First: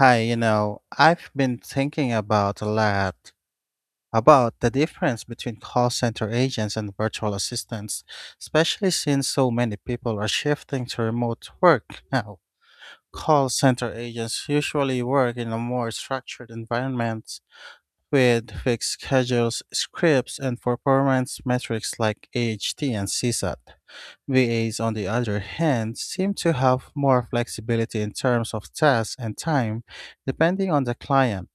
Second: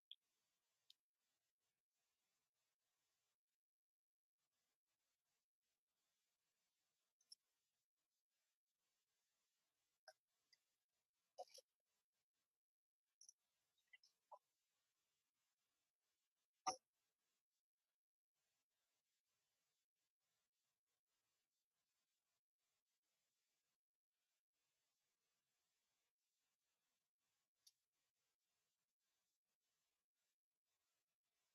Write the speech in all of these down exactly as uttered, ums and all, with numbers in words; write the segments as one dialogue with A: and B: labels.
A: Hi, you know, I've been thinking about a lot about the difference between call center agents and virtual assistants, especially since so many people are shifting to remote work now. Call center agents usually work in a more structured environment with fixed schedules, scripts, and performance metrics like A H T and C S A T. V As, on the other hand, seem to have more flexibility in terms of tasks and time, depending on the client.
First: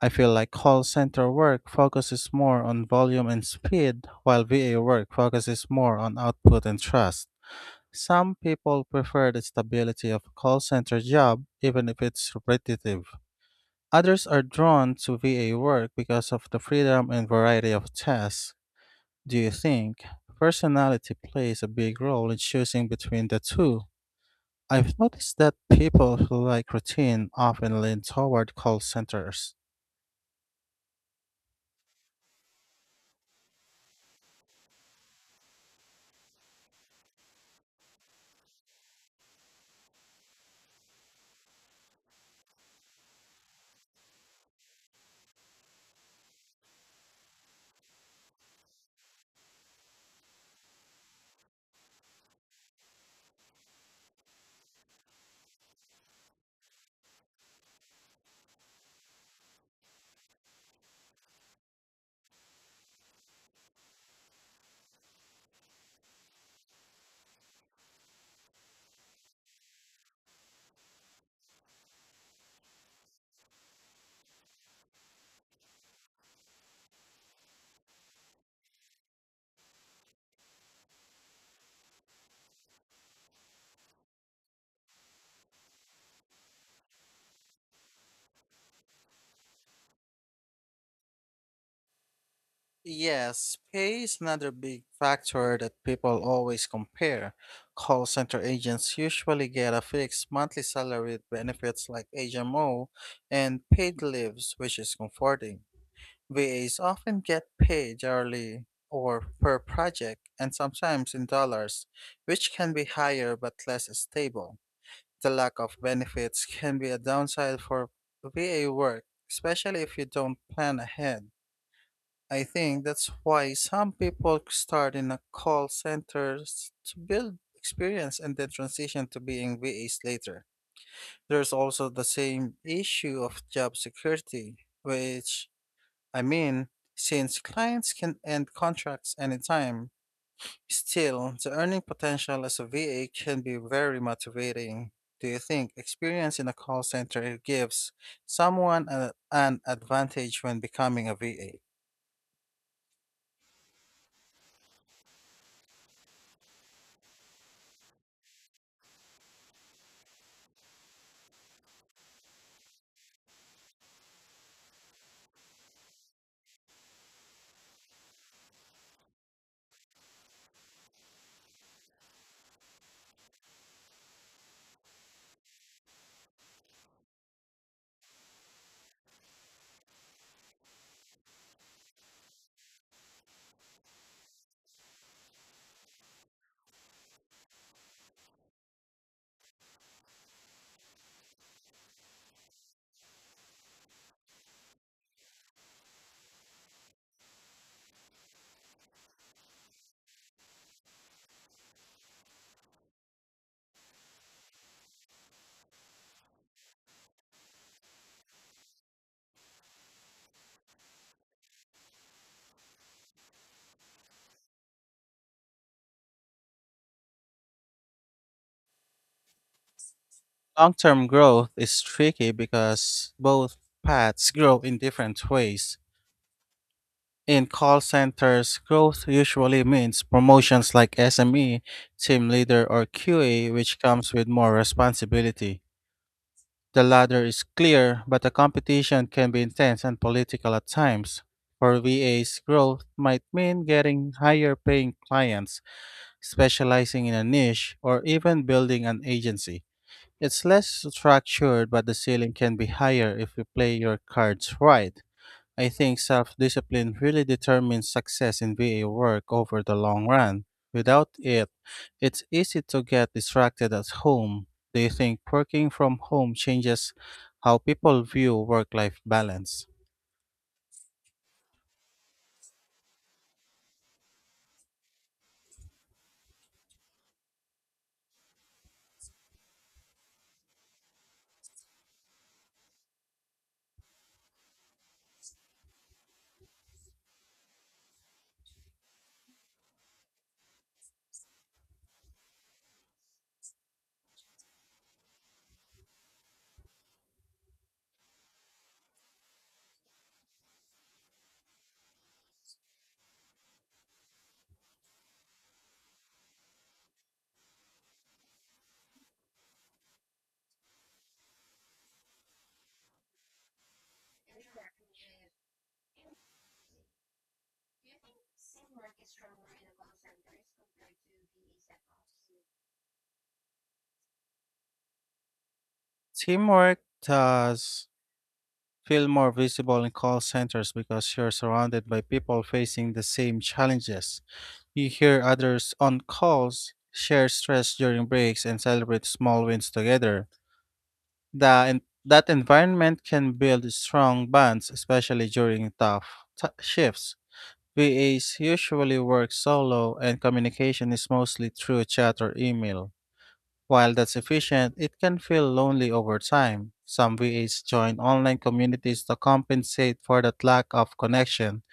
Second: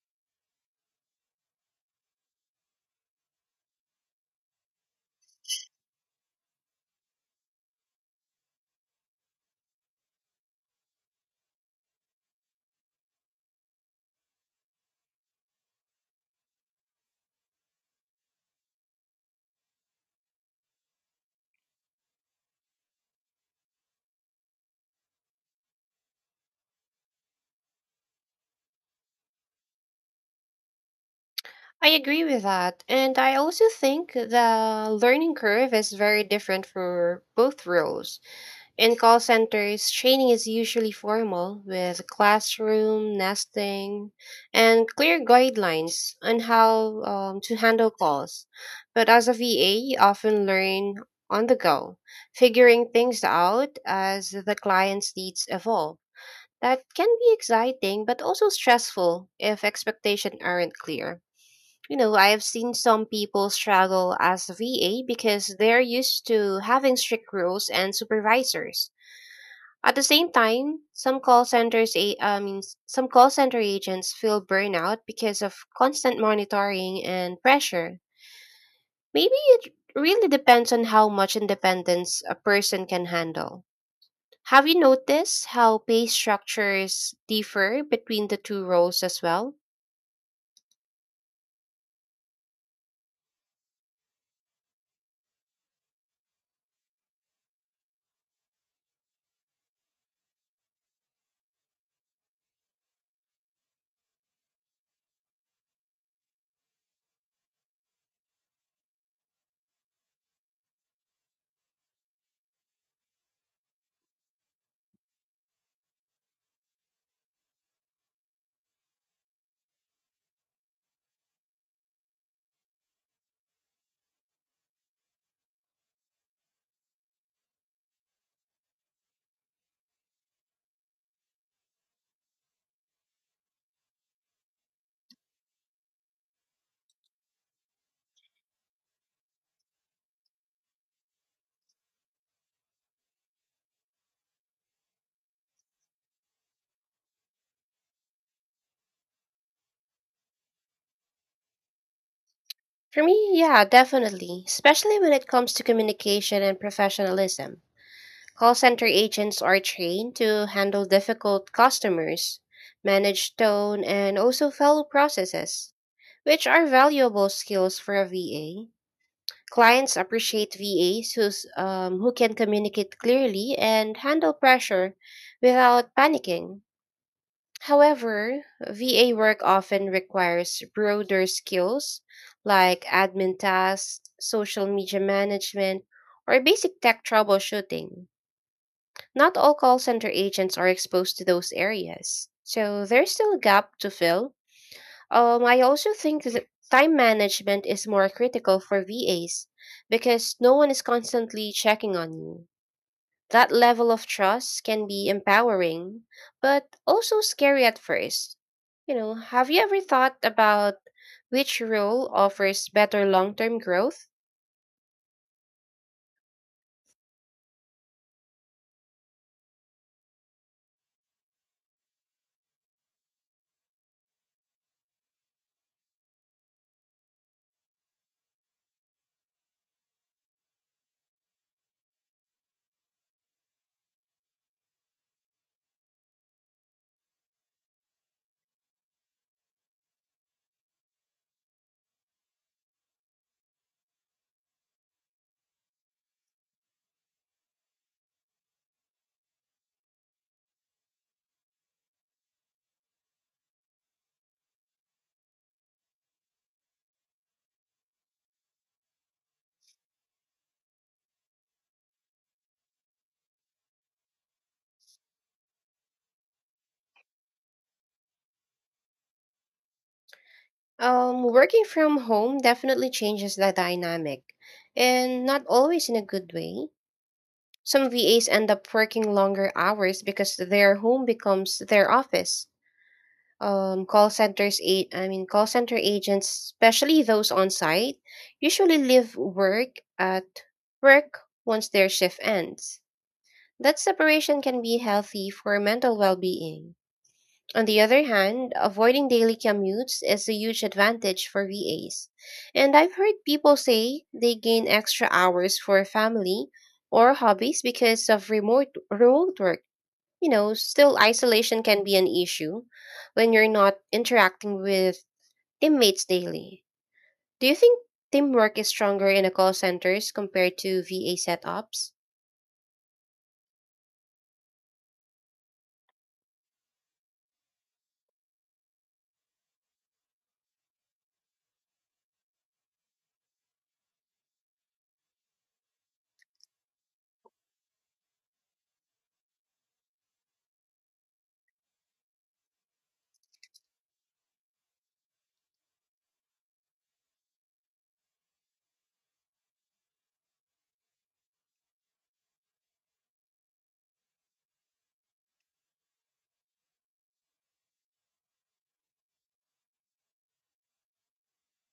A: I feel like call center work focuses more on volume and speed, while V A work focuses more on output and trust. Some people prefer the stability of a call center job, even if it's repetitive. Others are drawn to V A work because of the freedom and variety of tasks. Do you think personality plays a big role in choosing between the two? I've noticed that people who like routine often lean toward call centers.
B: I agree with that. And I also think the learning curve is very different for both roles. In call centers, training is usually formal with classroom, nesting, and clear guidelines on how um, to handle calls. But as a V A, you often learn on the go, figuring things out as the client's needs evolve. That can be exciting, but also stressful if expectations aren't clear. You know, I have seen some people struggle as a V A because they're used to having strict rules and supervisors. At the same time, some call centers, a- I mean, some call center agents feel burnout because of constant monitoring and pressure. Maybe it really depends on how much independence a person can handle. Have you noticed how pay structures differ between the two roles as well?
A: Yes, pay is another big factor that people always compare. Call center agents usually get a fixed monthly salary with benefits like H M O and paid leaves, which is comforting. V As often get paid hourly or per project and sometimes in dollars, which can be higher but less stable. The lack of benefits can be a downside for V A work, especially if you don't plan ahead. I think that's why some people start in a call centers to build experience and then transition to being V As later. There's also the same issue of job security, which, I mean, since clients can end contracts anytime, still, the earning potential as a V A can be very motivating. Do you think experience in a call center gives someone a- an advantage when becoming a V A?
B: For me, yeah, definitely, especially when it comes to communication and professionalism. Call center agents are trained to handle difficult customers, manage tone, and also follow processes, which are valuable skills for a V A. Clients appreciate V As who's, um, who can communicate clearly and handle pressure without panicking. However, V A work often requires broader skills like admin tasks, social media management, or basic tech troubleshooting. Not all call center agents are exposed to those areas, so there's still a gap to fill. Um, I also think that time management is more critical for V As because no one is constantly checking on you. That level of trust can be empowering, but also scary at first. You know, have you ever thought about which role offers better long term growth?
A: Long term growth is tricky because both paths grow in different ways. In call centers, growth usually means promotions like S M E, team leader, or Q A, which comes with more responsibility. The latter is clear, but the competition can be intense and political at times. For V As, growth might mean getting higher paying clients, specializing in a niche, or even building an agency. It's less structured, but the ceiling can be higher if you play your cards right. I think self discipline really determines success in V A work over the long run. Without it, it's easy to get distracted at home. Do you think working from home changes how people view work life balance?
B: Um, working from home definitely changes the dynamic, and not always in a good way. Some V As end up working longer hours because their home becomes their office. um, call centers a- I mean Call center agents, especially those on site, usually leave work at work once their shift ends. That separation can be healthy for mental well-being. On the other hand, avoiding daily commutes is a huge advantage for V As. And I've heard people say they gain extra hours for family or hobbies because of remote remote work. You know, still, isolation can be an issue when you're not interacting with teammates daily. Do you think teamwork is stronger in a call centers compared to V A setups?
A: Teamwork does feel more visible in call centers because you're surrounded by people facing the same challenges. You hear others on calls, share stress during breaks, and celebrate small wins together. The en- that environment can build strong bonds, especially during tough t- shifts. V As usually work solo, and communication is mostly through chat or email. While that's efficient, it can feel lonely over time. Some V As join online communities to compensate for that lack of connection.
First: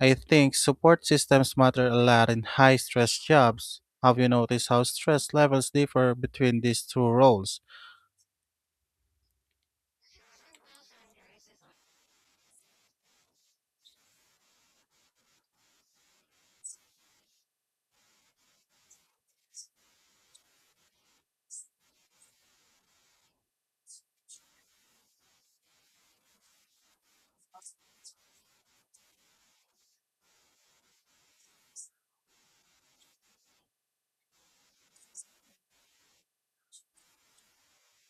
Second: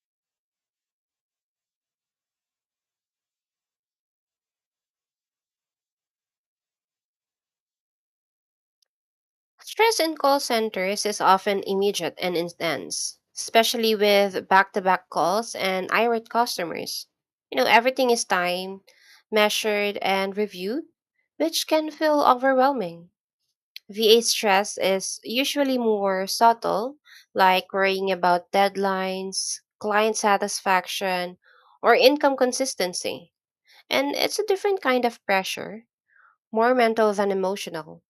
A: I think support systems matter a lot in high stress jobs. Have you noticed how stress levels differ between these two roles?
B: Stress in call centers is often immediate and intense, especially with back-to-back calls and irate customers. You know, everything is timed, measured, and reviewed, which can feel overwhelming. V A stress is usually more subtle, like worrying about deadlines, client satisfaction, or income consistency. And it's a different kind of pressure, more mental than emotional.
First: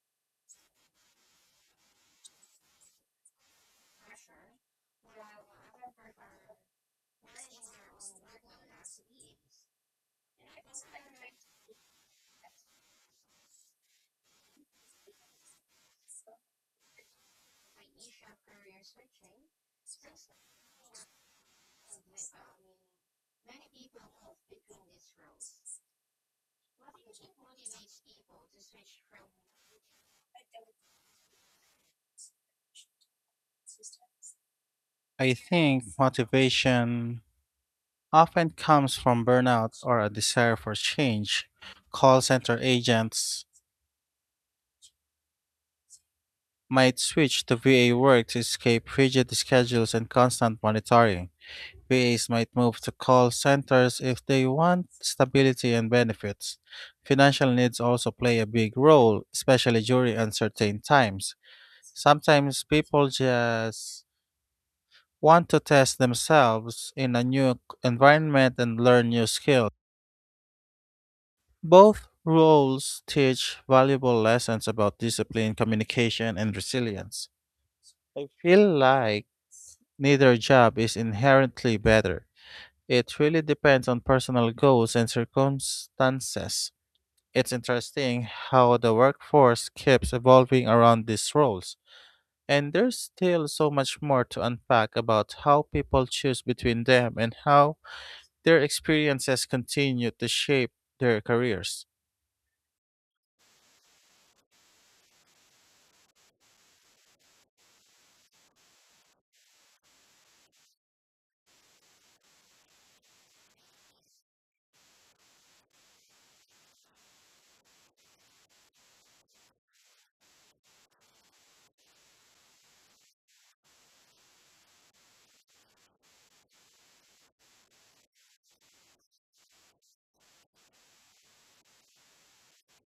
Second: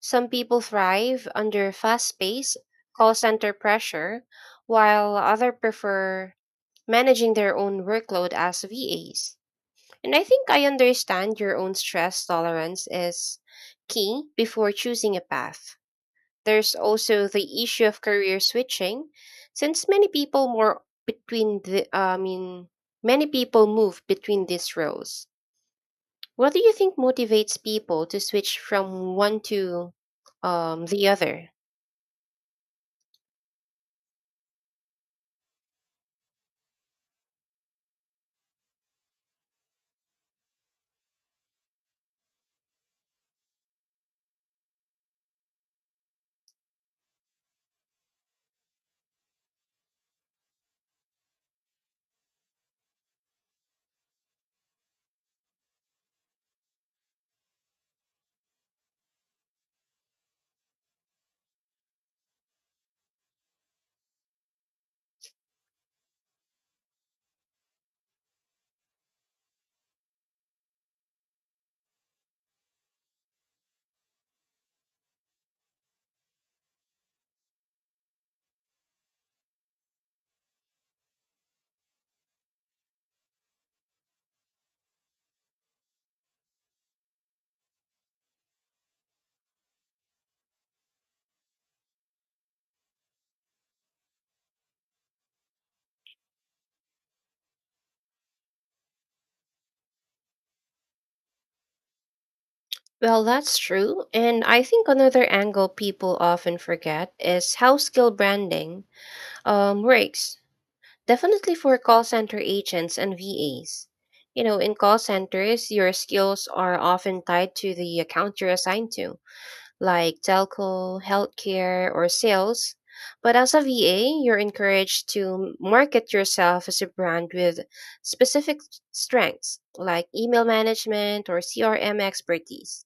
B: Some people thrive under fast paced call center pressure, while others prefer managing their own workload as V As. And I think I understand your own stress tolerance is key before choosing a path. There's also the issue of career switching, since many people more between the I mean many people move between these roles. What do you think motivates people to switch from one to um, the other?
A: I think motivation often comes from burnout or a desire for change. Call center agents might switch to V A work to escape rigid schedules and constant monitoring. V As might move to call centers if they want stability and benefits. Financial needs also play a big role, especially during uncertain times. Sometimes people just want to test themselves in a new environment and learn new skills. Both roles teach valuable lessons about discipline, communication, and resilience. I feel like neither job is inherently better. It really depends on personal goals and circumstances. It's interesting how the workforce keeps evolving around these roles. And there's still so much more to unpack about how people choose between them and how their experiences continue to shape their careers.
B: Well, that's true. And I think another angle people often forget is how skill branding um, works. Definitely for call center agents and V As. You know, in call centers, your skills are often tied to the account you're assigned to, like telco, healthcare, or sales. But as a V A, you're encouraged to market yourself as a brand with specific strengths, like email management or C R M expertise.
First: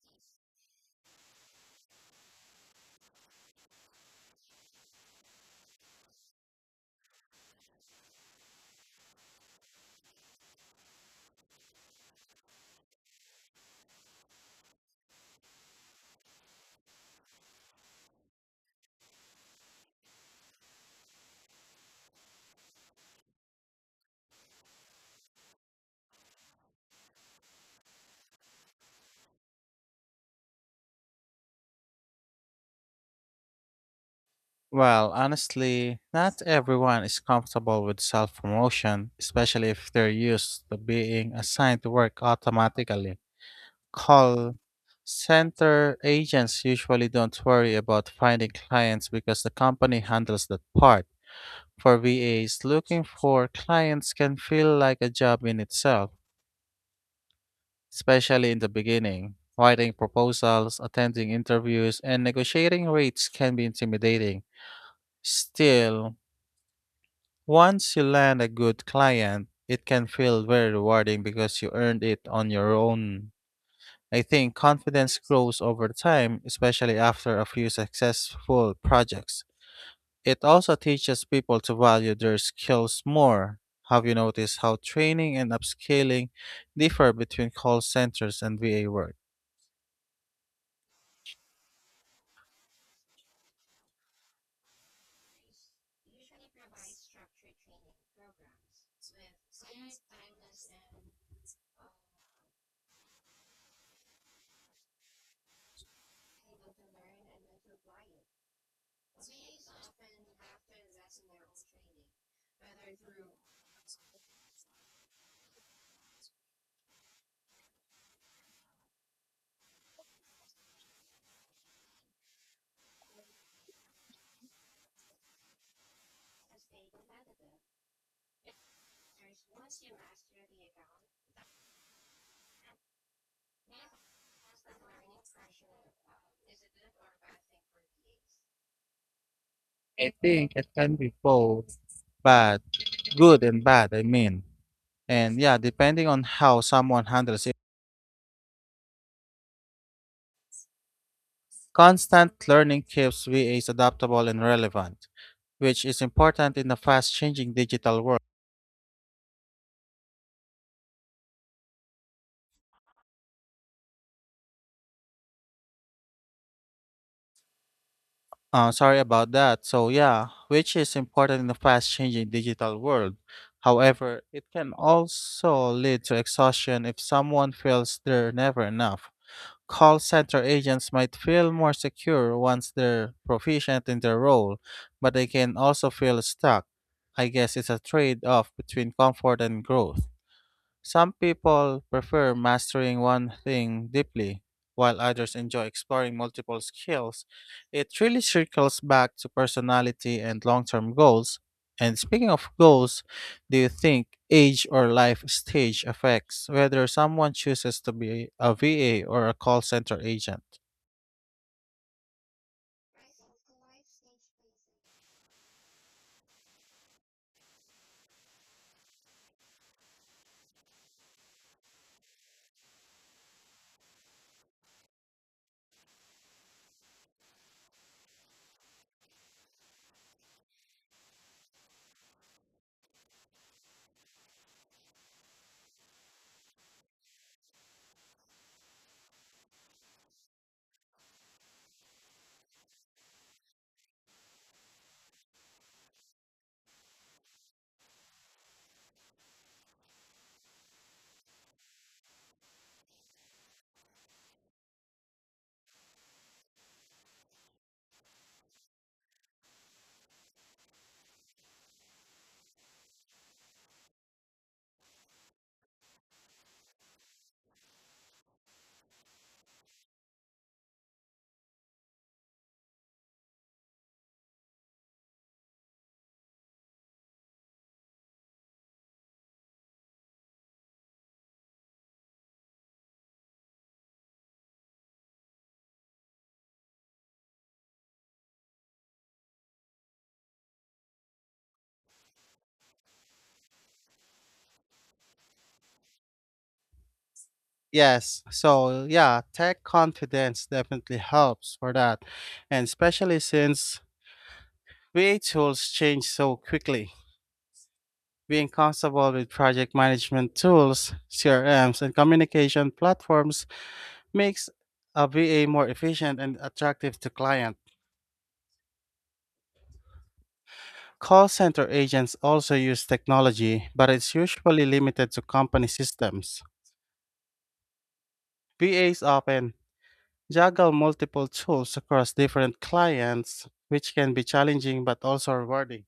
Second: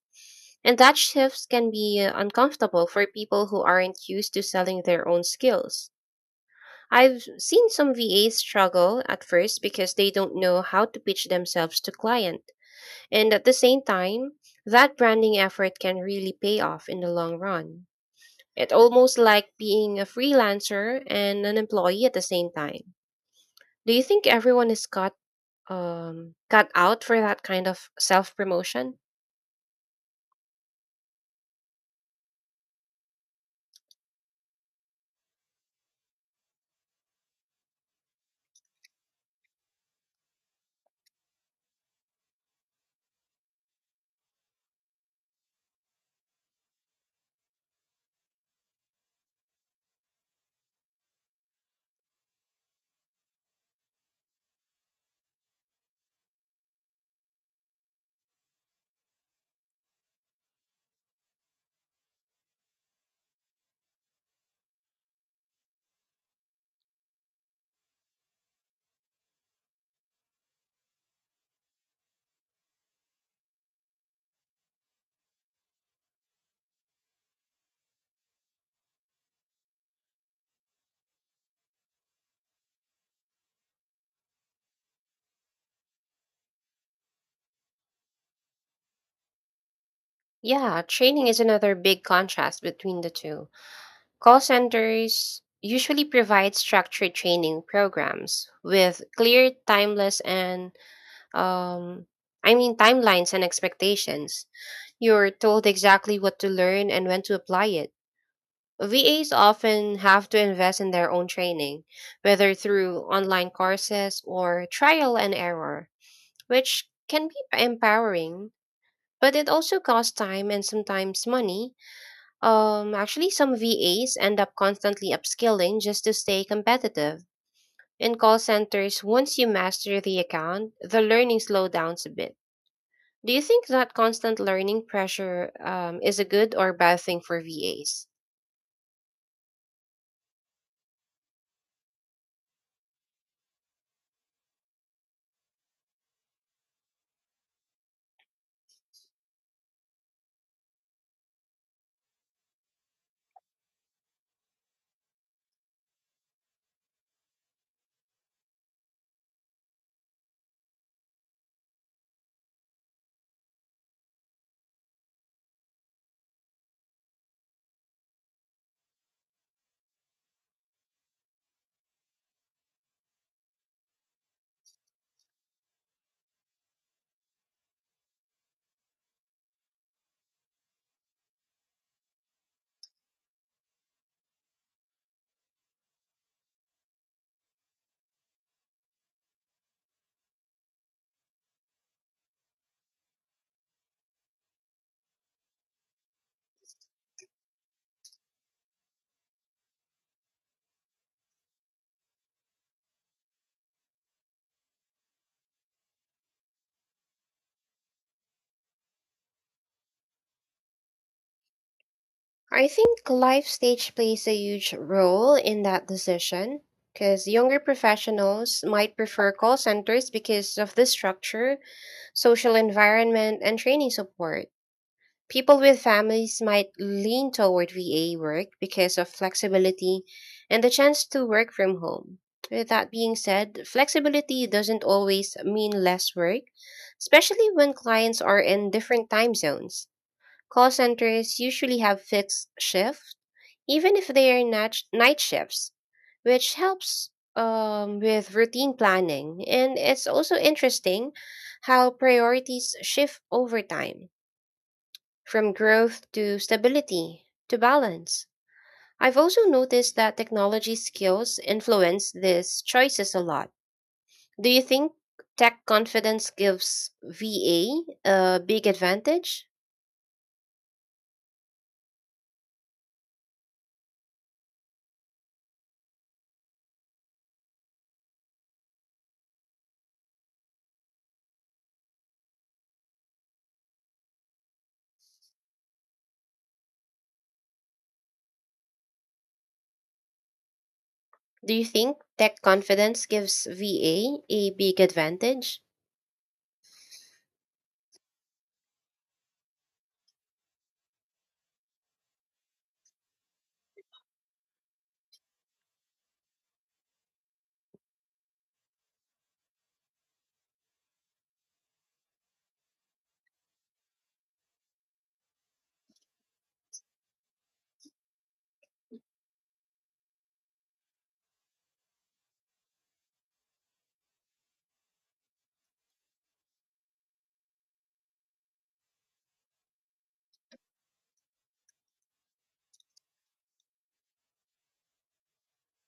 B: And that shifts can be uh, uncomfortable for people who aren't used to selling their own skills. I've seen some V As struggle at first because they don't know how to pitch themselves to client. And at the same time, that branding effort can really pay off in the long run. It's almost like being a freelancer and an employee at the same time. Do you think everyone is cut um, cut out for that kind of self promotion?
A: Well, honestly, not everyone is comfortable with self promotion, especially if they're used to being assigned to work automatically. Call center agents usually don't worry about finding clients because the company handles that part. For V As, looking for clients can feel like a job in itself, especially in the beginning. Writing proposals, attending interviews, and negotiating rates can be intimidating. Still, once you land a good client, it can feel very rewarding because you earned it on your own. I think confidence grows over time, especially after a few successful projects. It also teaches people to value their skills more. Have you noticed how training and upscaling differ between call centers and V A work?
B: Yeah, training is another big contrast between the two. Call centers usually provide structured training programs with clear timeless and um, I mean timelines and expectations. You're told exactly what to learn and when to apply it. V As often have to invest in their own training, whether through online courses or trial and error, which can be empowering, but it also costs time and sometimes money. Um, actually, some V As end up constantly upskilling just to stay competitive. In call centers, once you master the account, the learning slowdowns a bit. Do you think that constant learning pressure um, is a good or bad thing for V As?
A: I think it can be both. Bad, good and bad, I mean. And yeah, depending on how someone handles. Constant learning keeps V As adaptable and relevant, which is important in the fast-changing digital world. Uh, sorry about that. So yeah, which is important in the fast-changing digital world. However, it can also lead to exhaustion if someone feels they're never enough. Call center agents might feel more secure once they're proficient in their role, but they can also feel stuck. I guess it's a trade-off between comfort and growth. Some people prefer mastering one thing deeply, while others enjoy exploring multiple skills. It really circles back to personality and long term goals. And speaking of goals, do you think age or life stage affects whether someone chooses to be a V A or a call center agent?
B: I think life stage plays a huge role in that decision because younger professionals might prefer call centers because of the structure, social environment, and training support. People with families might lean toward V A work because of flexibility and the chance to work from home. With that being said, flexibility doesn't always mean less work, especially when clients are in different time zones. Call centers usually have fixed shifts, even if they are nat- night shifts, which helps um, with routine planning. And it's also interesting how priorities shift over time from growth to stability to balance. I've also noticed that technology skills influence these choices a lot. Do you think tech confidence gives VA a a big advantage? Do you think tech confidence gives VA a a big advantage?
A: Yes. So, yeah, tech confidence definitely helps for that. And especially since V A tools change so quickly. Being comfortable with project management tools, C R Ms, and communication platforms makes a V A more efficient and attractive to clients. Call center agents also use technology, but it's usually limited to company systems. V As often juggle multiple tools across different clients, which can be challenging but also rewarding.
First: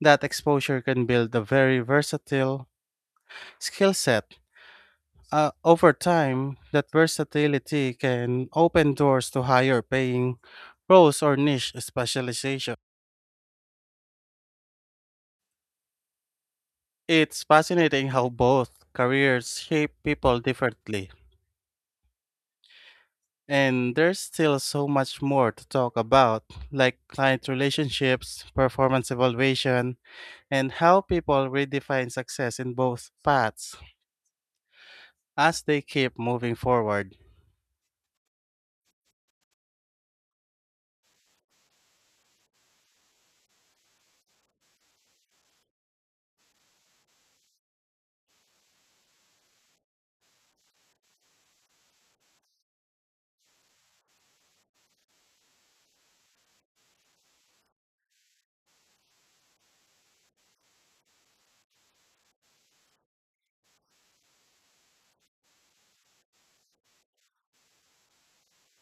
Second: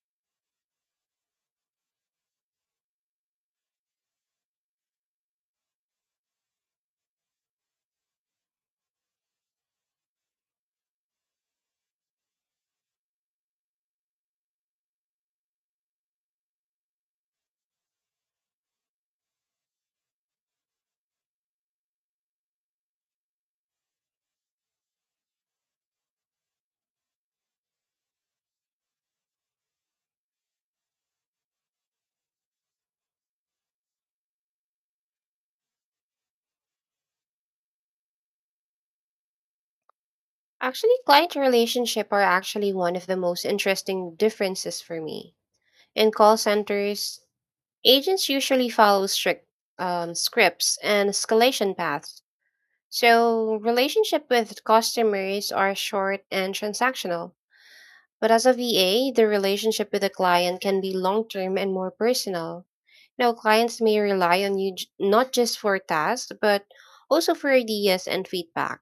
A: That exposure can build a very versatile skill set. Uh, over time, that versatility can open doors to higher paying roles or niche specialization. It's fascinating how both careers shape people differently. And there's still so much more to talk about, like client relationships, performance evaluation, and how people redefine success in both paths as they keep moving forward.
B: Actually, client relationship are actually one of the most interesting differences for me. In call centers, agents usually follow strict um, scripts and escalation paths. So, relationship with customers are short and transactional. But as a V A, the relationship with a client can be long-term and more personal. Now, clients may rely on you j- not just for tasks, but also for ideas and feedback.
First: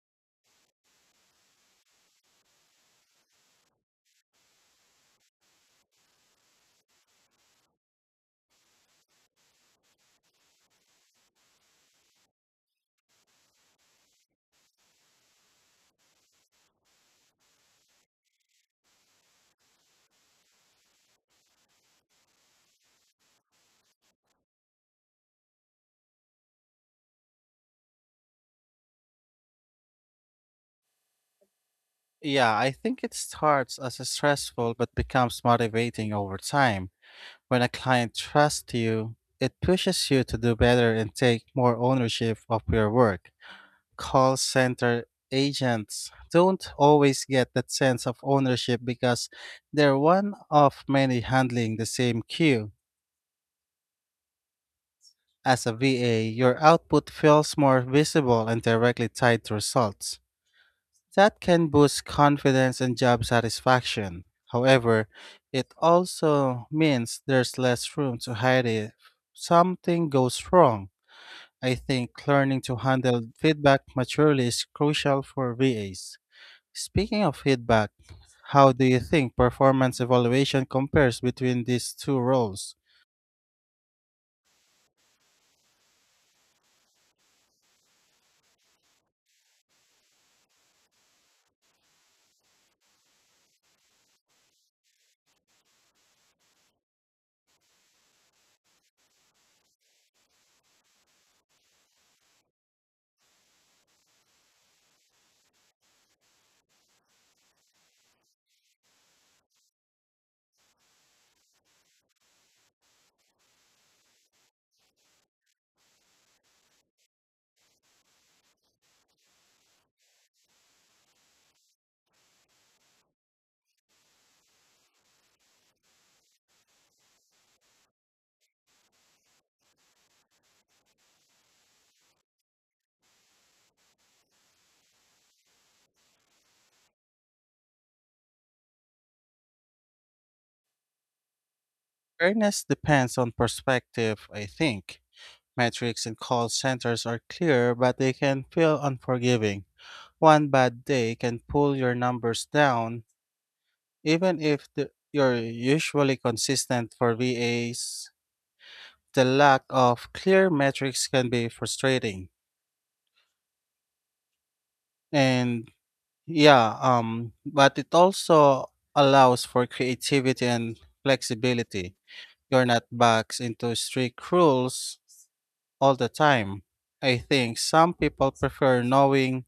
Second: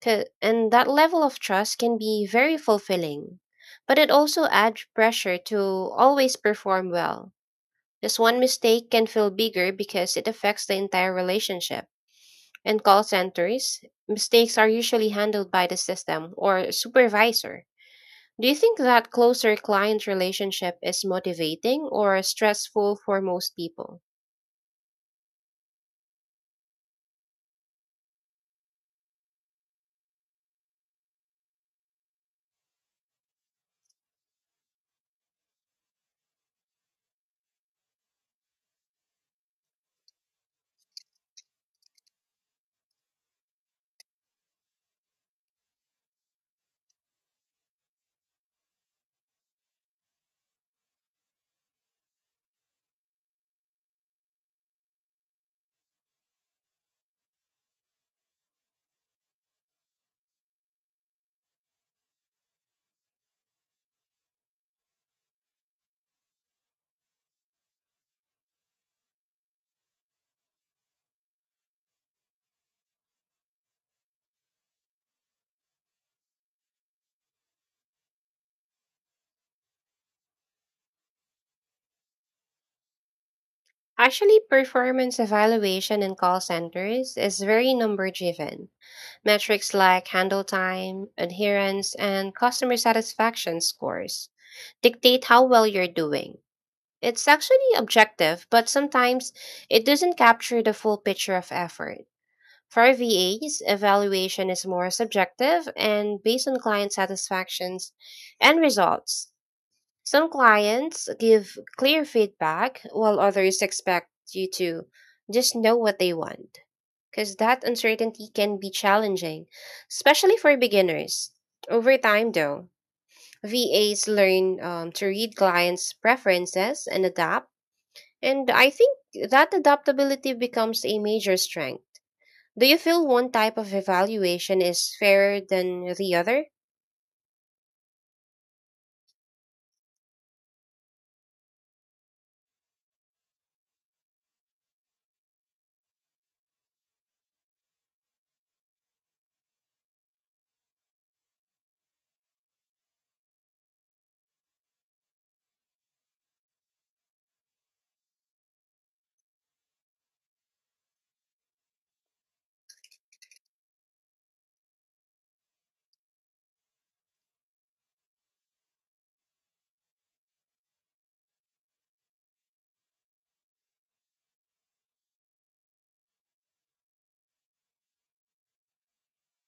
B: 'Ca- And that level of trust can be very fulfilling, but it also adds pressure to always perform well. Just one mistake can feel bigger because it affects the entire relationship. In call centers, mistakes are usually handled by the system or supervisor. Do you think that closer client relationship is motivating or stressful for most people?
A: Yeah, I think it starts as a stressful but becomes motivating over time. When a client trusts you, it pushes you to do better and take more ownership of your work. Call center agents don't always get that sense of ownership because they're one of many handling the same queue. As a V A, your output feels more visible and directly tied to results. That can boost confidence and job satisfaction. However, it also means there's less room to hide it something goes wrong. I think learning to handle feedback maturely is crucial for V As. Speaking of feedback, how do you think performance evaluation compares between these two roles?
B: Actually, performance evaluation in call centers is very number driven. Metrics like handle time, adherence, and customer satisfaction scores dictate how well you're doing. It's actually objective, but sometimes it doesn't capture the full picture of effort. For V As, evaluation is more subjective and based on client satisfactions and results. Some clients give clear feedback, while others expect you to just know what they want because that uncertainty can be challenging, especially for beginners. Over time, though, V As learn um, to read clients' preferences and adapt, and I think that adaptability becomes a major strength. Do you feel one type of evaluation is fairer than the other?
A: Fairness depends on perspective, I think. Metrics in call centers are clear, but they can feel unforgiving. One bad day can pull your numbers down, even if the, you're usually consistent for V As. The lack of clear metrics can be frustrating. And yeah, um, but it also allows for creativity and flexibility. You're not boxed into strict rules all the time. I think some people prefer knowing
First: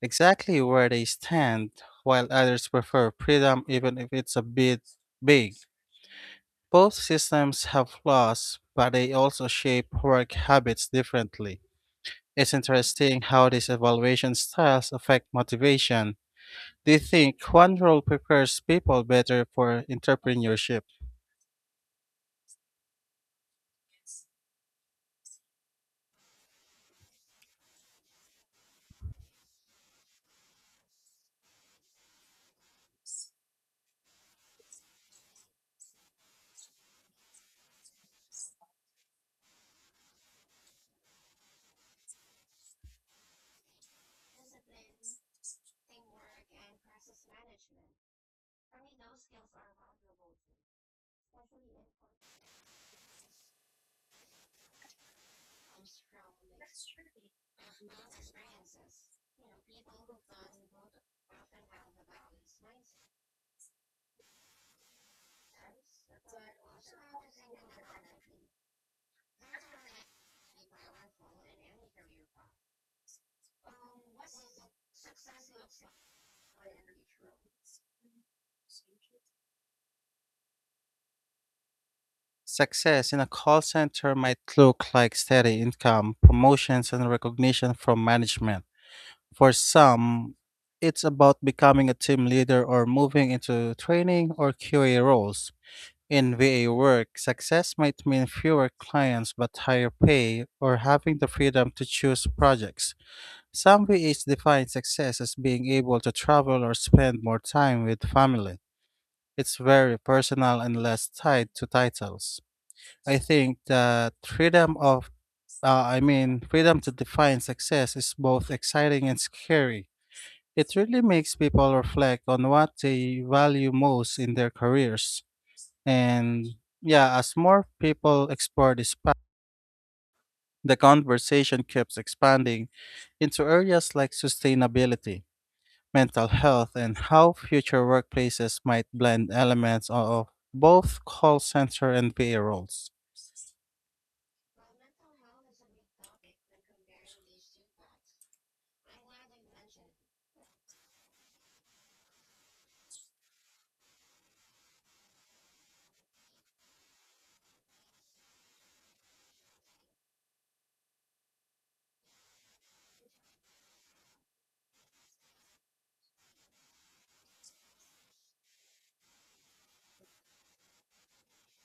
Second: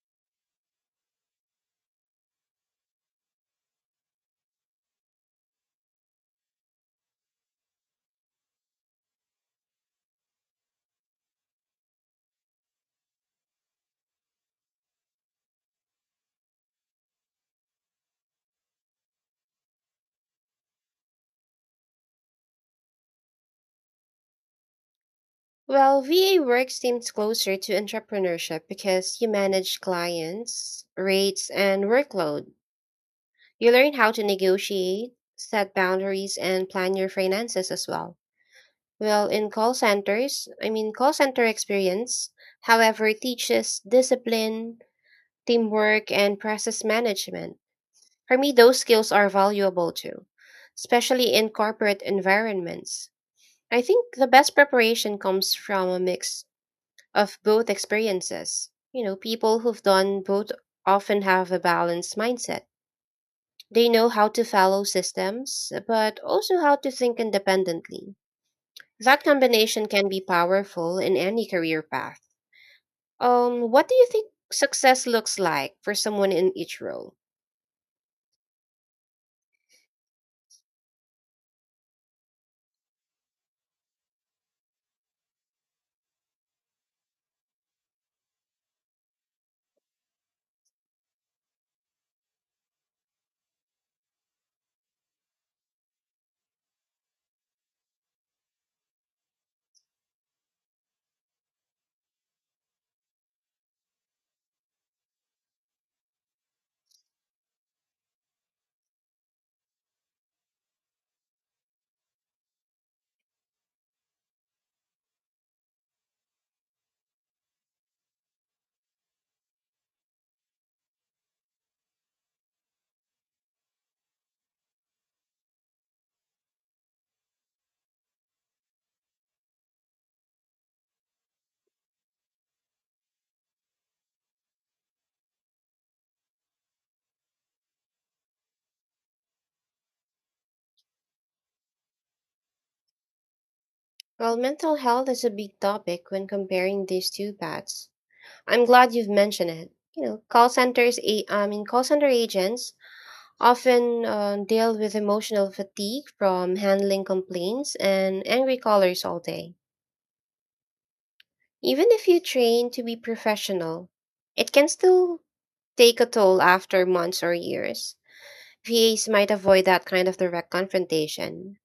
A: exactly where they stand, while others prefer freedom, even if it's a bit big. Both systems have flaws, but they also shape work habits differently. It's interesting how these evaluation styles affect motivation. Do you think one role prepares people better for entrepreneurship?
B: Well, V A work seems closer to entrepreneurship because you manage clients, rates, and workload. You learn how to negotiate, set boundaries, and plan your finances as well. Well, in call centers, I mean, call center experience, however, teaches discipline, teamwork, and process management. For me, those skills are valuable too, especially in corporate environments. I think the best preparation comes from a mix of both experiences. You know, people who've done both often have a balanced mindset. They know how to follow systems, but also how to think independently. That combination can be powerful in any career path. Um, what do you think success looks like for someone in each role?
A: Success in a call center might look like steady income, promotions, and recognition from management. For some, it's about becoming a team leader or moving into training or Q A roles. In V A work, success might mean fewer clients but higher pay or having the freedom to choose projects. Some V As define success as being able to travel or spend more time with family. It's very personal and less tied to titles. I think that freedom of, uh, I mean, freedom to define success is both exciting and scary. It really makes people reflect on what they value most in their careers. And yeah, as more people explore this path, the conversation keeps expanding into areas like sustainability, mental health, and how future workplaces might blend elements of both call center and V A roles.
B: Well, mental health is a big topic when comparing these two paths. I'm glad you've mentioned it. You know, call centers, a- I mean, call center agents often uh, deal with emotional fatigue from handling complaints and angry callers all day. Even if you train to be professional, it can still take a toll after months or years. V As might avoid that kind of direct confrontation,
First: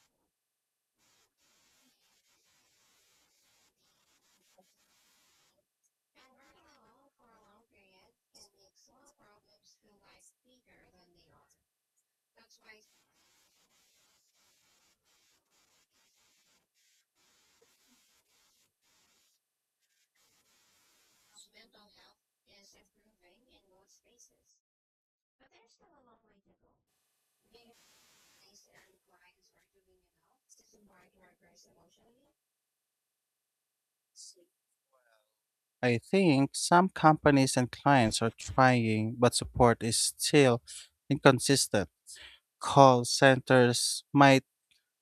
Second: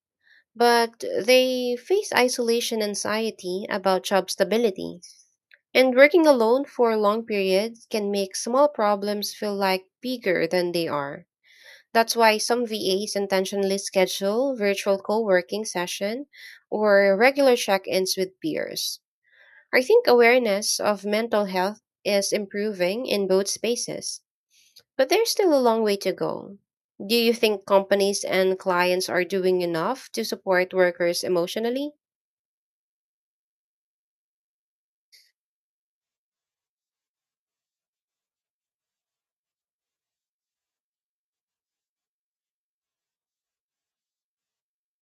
B: but they face isolation anxiety about job stability. And working alone for long periods can make small problems feel like bigger than they are. That's why some V As intentionally schedule virtual co working session or regular check ins with peers. I think awareness of mental health is improving in both spaces, but there's still a long way to go. Do you think companies and clients are doing enough to support workers emotionally?
A: I think some companies and clients are trying, but support is still inconsistent. Call centers might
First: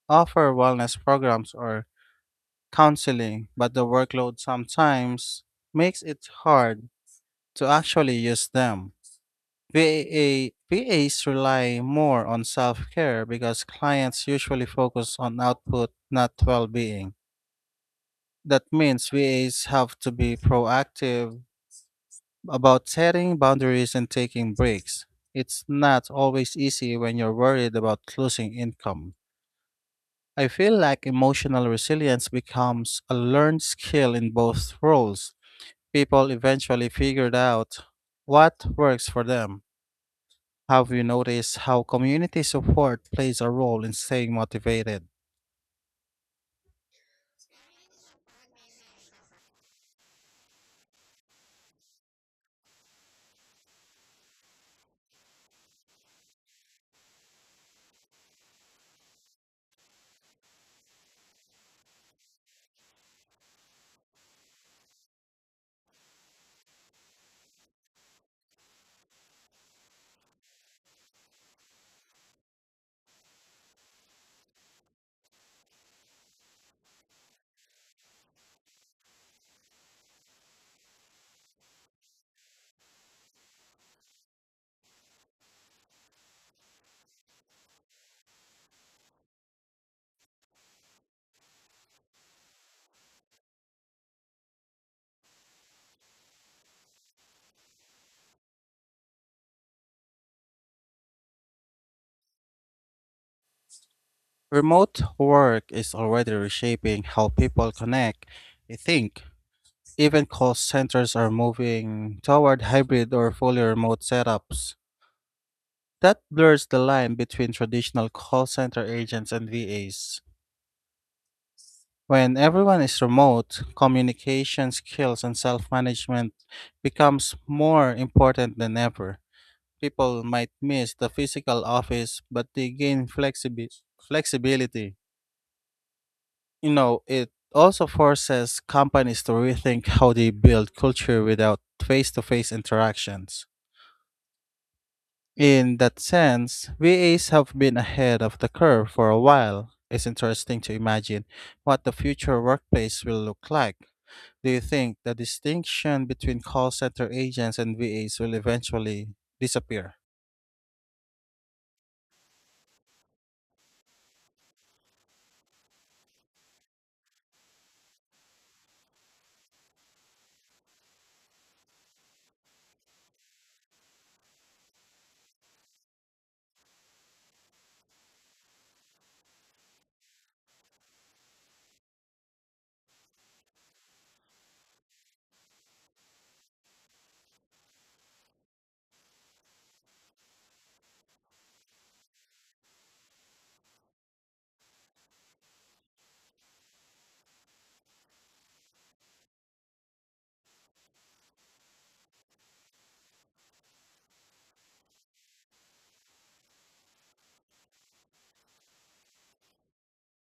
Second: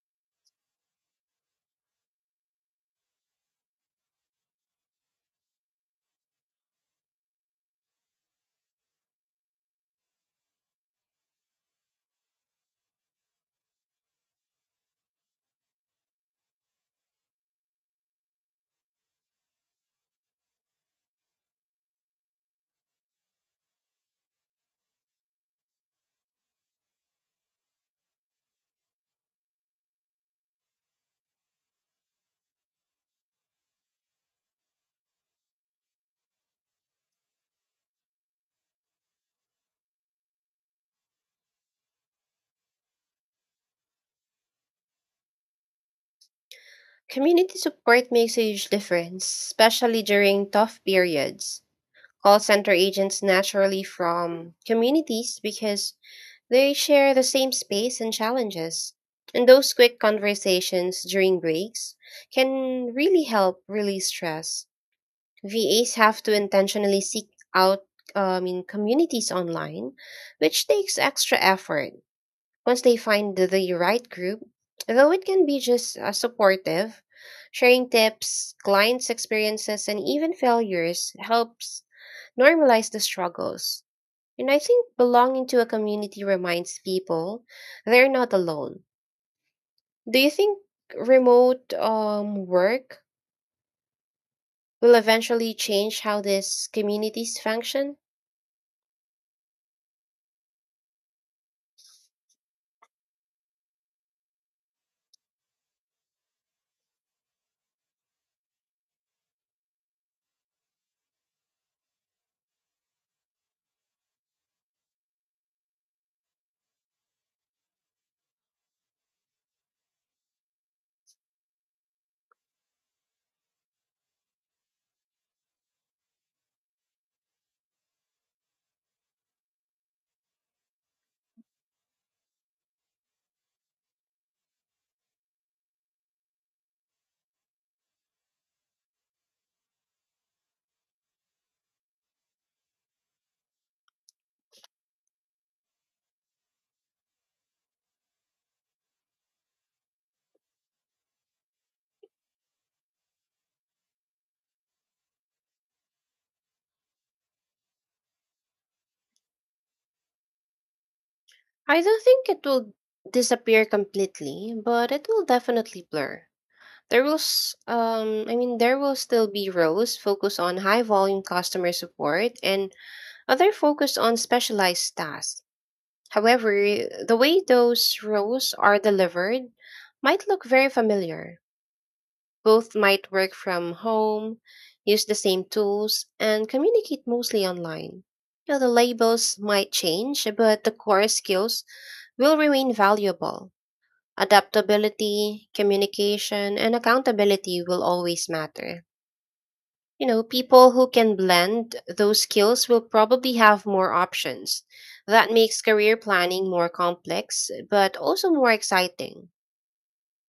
A: offer wellness programs or counseling, but the workload sometimes makes it hard to actually use them. VA, V As rely more on self care because clients usually focus on output, not well being. That means V As have to be proactive about setting boundaries and taking breaks. It's not always easy when you're worried about losing income. I feel like emotional resilience becomes a learned skill in both roles. People eventually figured out what works for them. Have you noticed how community support plays a role in staying motivated?
B: Community support makes a huge difference, especially during tough periods. Call center agents naturally from communities because they share the same space and challenges. And those quick conversations during breaks can really help release stress. V As have to intentionally seek out um, in communities online, which takes extra effort. Once they find the, the right group, though it can be just uh, supportive, sharing tips, clients' experiences, and even failures helps normalize the struggles. And I think belonging to a community reminds people they're not alone. Do you think remote um, work will eventually change how these communities function?
A: Remote work is already reshaping how people connect. I think even call centers are moving toward hybrid or fully remote setups. That blurs the line between traditional call center agents and V As. When everyone is remote, communication skills and self management becomes more important than ever. People might miss the physical office, but they gain flexibi- flexibility. You know, it also forces companies to rethink how they build culture without face to face interactions. In that sense, V As have been ahead of the curve for a while. It's interesting to imagine what the future workplace will look like. Do you think the distinction between call center agents and V As will eventually disappear?
B: I don't think it will disappear completely, but it will definitely blur. There will, s- um, I mean, There will still be roles focused on high volume customer support and other focused on specialized tasks. However, the way those roles are delivered might look very familiar. Both might work from home, use the same tools, and communicate mostly online. You know, the labels might change, but the core skills will remain valuable. Adaptability, communication, and accountability will always matter. You know, people who can blend those skills will probably have more options. That makes career planning more complex, but also more exciting.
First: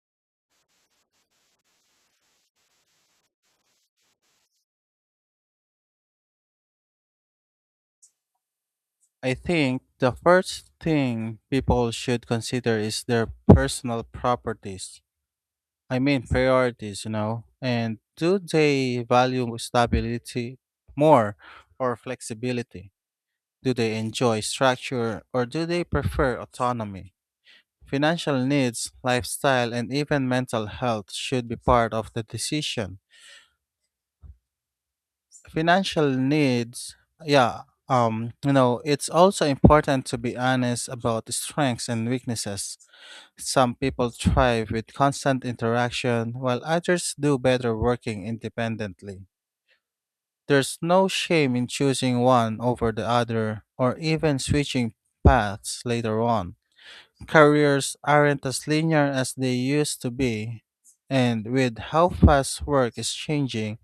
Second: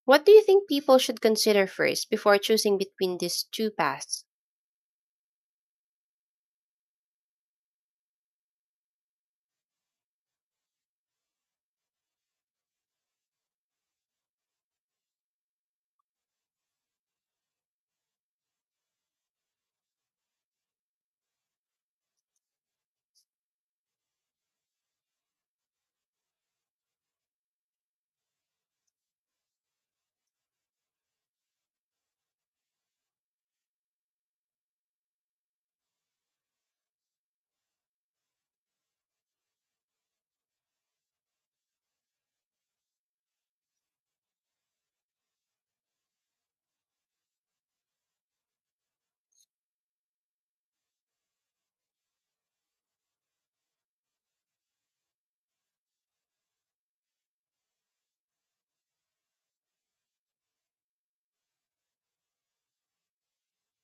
B: What do you think people should consider first before choosing between these two paths?
A: I think the first thing people should consider is their personal properties. I mean, priorities, you know. And do they value stability more or flexibility? Do they enjoy structure or do they prefer autonomy? Financial needs, lifestyle, and even mental health should be part of the decision. Financial needs, yeah, um, you know, it's also important to be honest about the strengths and weaknesses. Some people thrive with constant interaction, while others do better working independently. There's no shame in choosing one over the other, or even switching paths later on. Careers aren't as linear as they used to be, and with how fast work is changing,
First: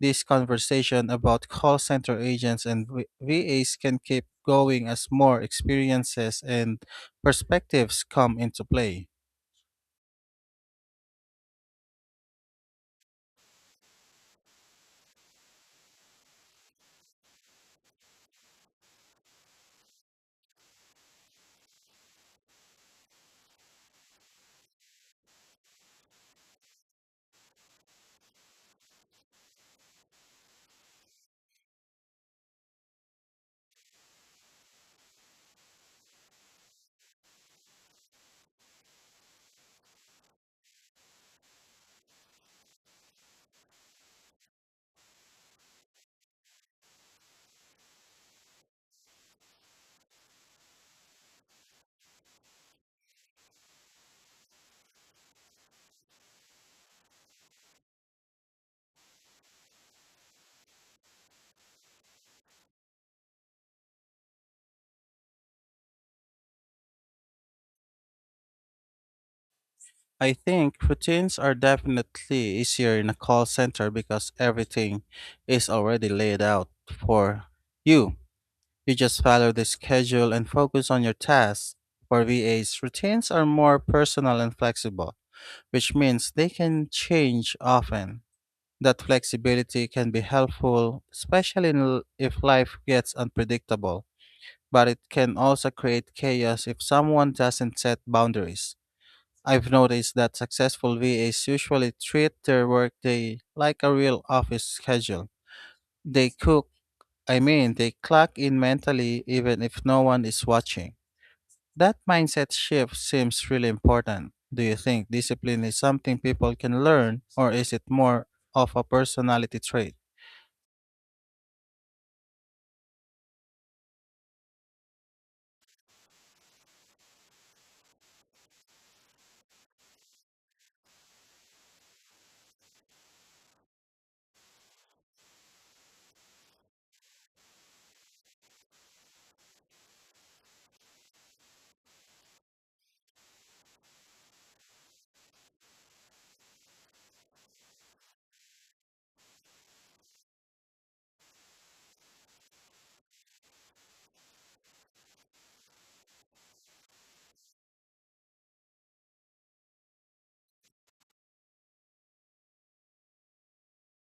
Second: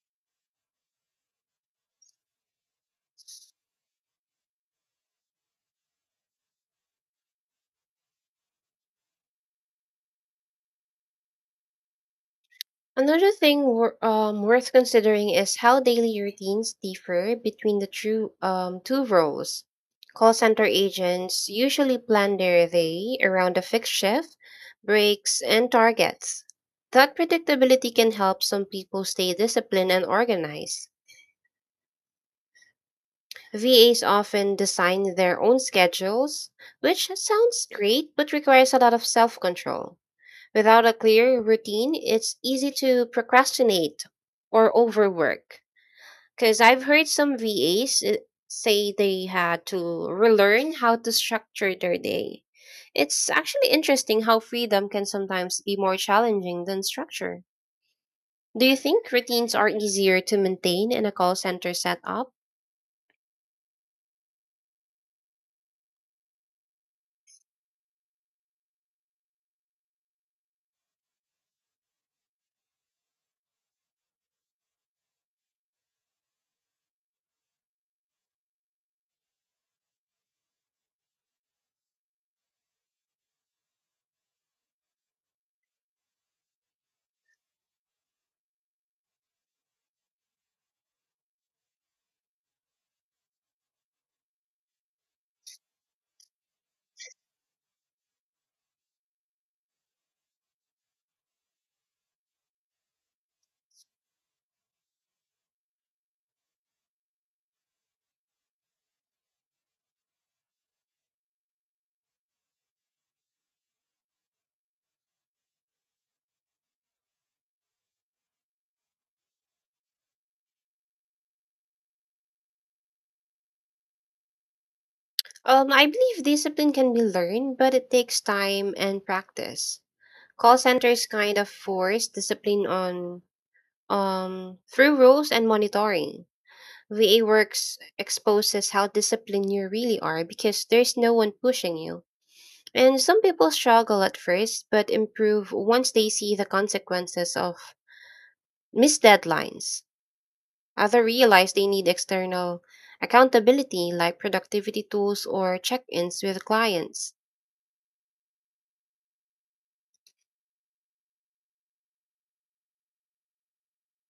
A: this conversation about call center agents and V- VAs can keep going as more experiences and perspectives come into play.
B: Another thing wor- um, worth considering is how daily routines differ between the true um, two roles. Call center agents usually plan their day around a fixed shift, breaks, and targets. That predictability can help some people stay disciplined and organized. V As often design their own schedules, which sounds great but requires a lot of self control. Without a clear routine, it's easy to procrastinate or overwork. Because I've heard some V As uh, say they had to relearn how to structure their day. It's actually interesting how freedom can sometimes be more challenging than structure. Do you think routines are easier to maintain in a call center setup?
A: I think routines are definitely easier in a call center because everything is already laid out for you. You just follow the schedule and focus on your tasks. For V As, routines are more personal and flexible, which means they can change often. That flexibility can be helpful, especially in l- if life gets unpredictable, but it can also create chaos if someone doesn't set boundaries. I've noticed that successful V As usually treat their workday like a real office schedule. They cook, I mean, They clock in mentally even if no one is watching. That mindset shift seems really important. Do you think discipline is something people can learn, or is it more of a personality trait?
B: Um, I believe discipline can be learned, but it takes time and practice. Call centers kind of force discipline on. Um, through rules and monitoring, V A works exposes how disciplined you really are because there's no one pushing you. And some people struggle at first but improve once they see the consequences of missed deadlines. Others realize they need external accountability like productivity tools or check ins with clients.